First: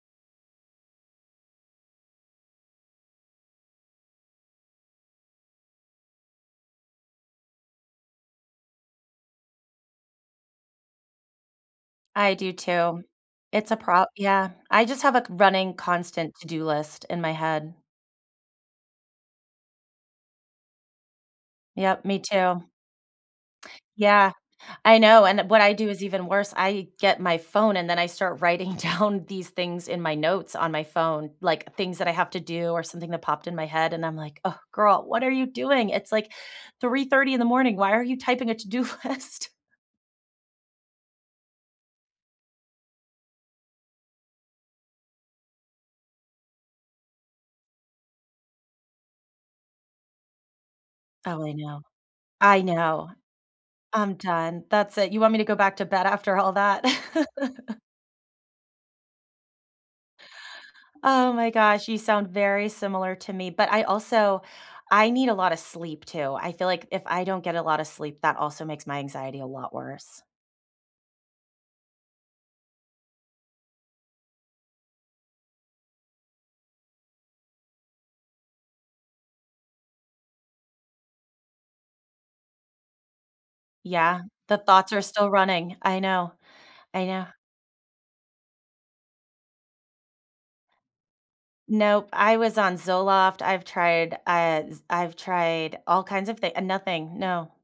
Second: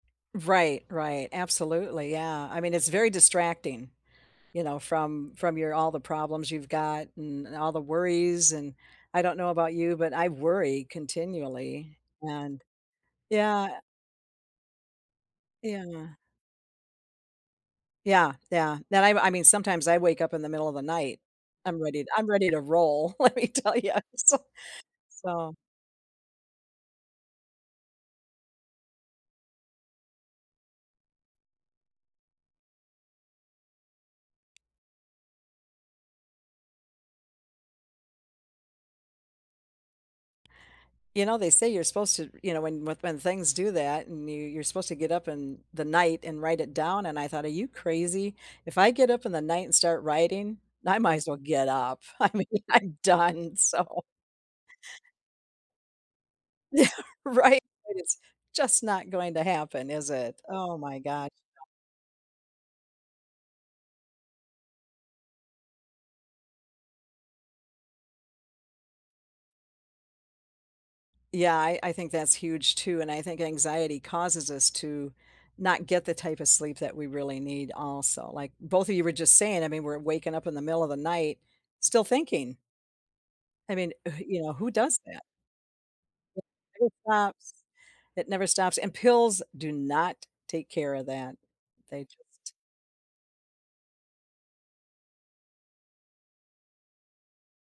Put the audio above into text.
Right, right, absolutely, yeah, I mean, it's very distracting, you know, from from your all the problems you've got, and all the worries, and I don't know about you, but I worry continually, I do, and too. It's a yeah prob yeah, I just have a c running Yeah. constant to-do list in my head. Yeah, yeah, that I m I mean, sometimes I wake up in the middle of the night. I'm ready Yep, t me I'm ready to too. roll, let me tell you, I'm Yeah, so, I know, and, eh, so what I do is even worse. I get my phone, and then I start writing down these things in my notes on my phone, like, things that I have to do, or something that popped in my head, and I'm like, "Oh, girl, what are you doing? It's, like, 03:30 in the morning. Why are you typing a to-do list?" You know, they say you're supposed to, you know, when when when things do that, and you you're supposed to get up in the night, and write it down, and I thought, "Are you crazy?" If I get up in the night, and start writing, I might as well Oh, I get know, up. I mean, I I'm know. done, so I'm done, that's it, you want me to go back to bed after all that? Yeah, right? It is just not going to happen, is it? Oh, my god. Oh, my gosh, you sound very similar to me, but I also I need a lotta sleep, too. I feel like if I don't get a lotta sleep, that also makes my anxiety a lot worse. Yeah, I I think that is huge too, and I think anxiety causes us to not get the type of sleep that we really need also, like both of you were just saying, I mean, we're waking up in the middle of the night still thinking. I mean, e wh Yeah, you know, the who thoughts does are that? still running. I know. It never I know. stops, it never stops, and pills do not take care of that, they Nope, I just was on Zoloft. I've tried, I s I've tried all kinds of thi ah, nothing, no.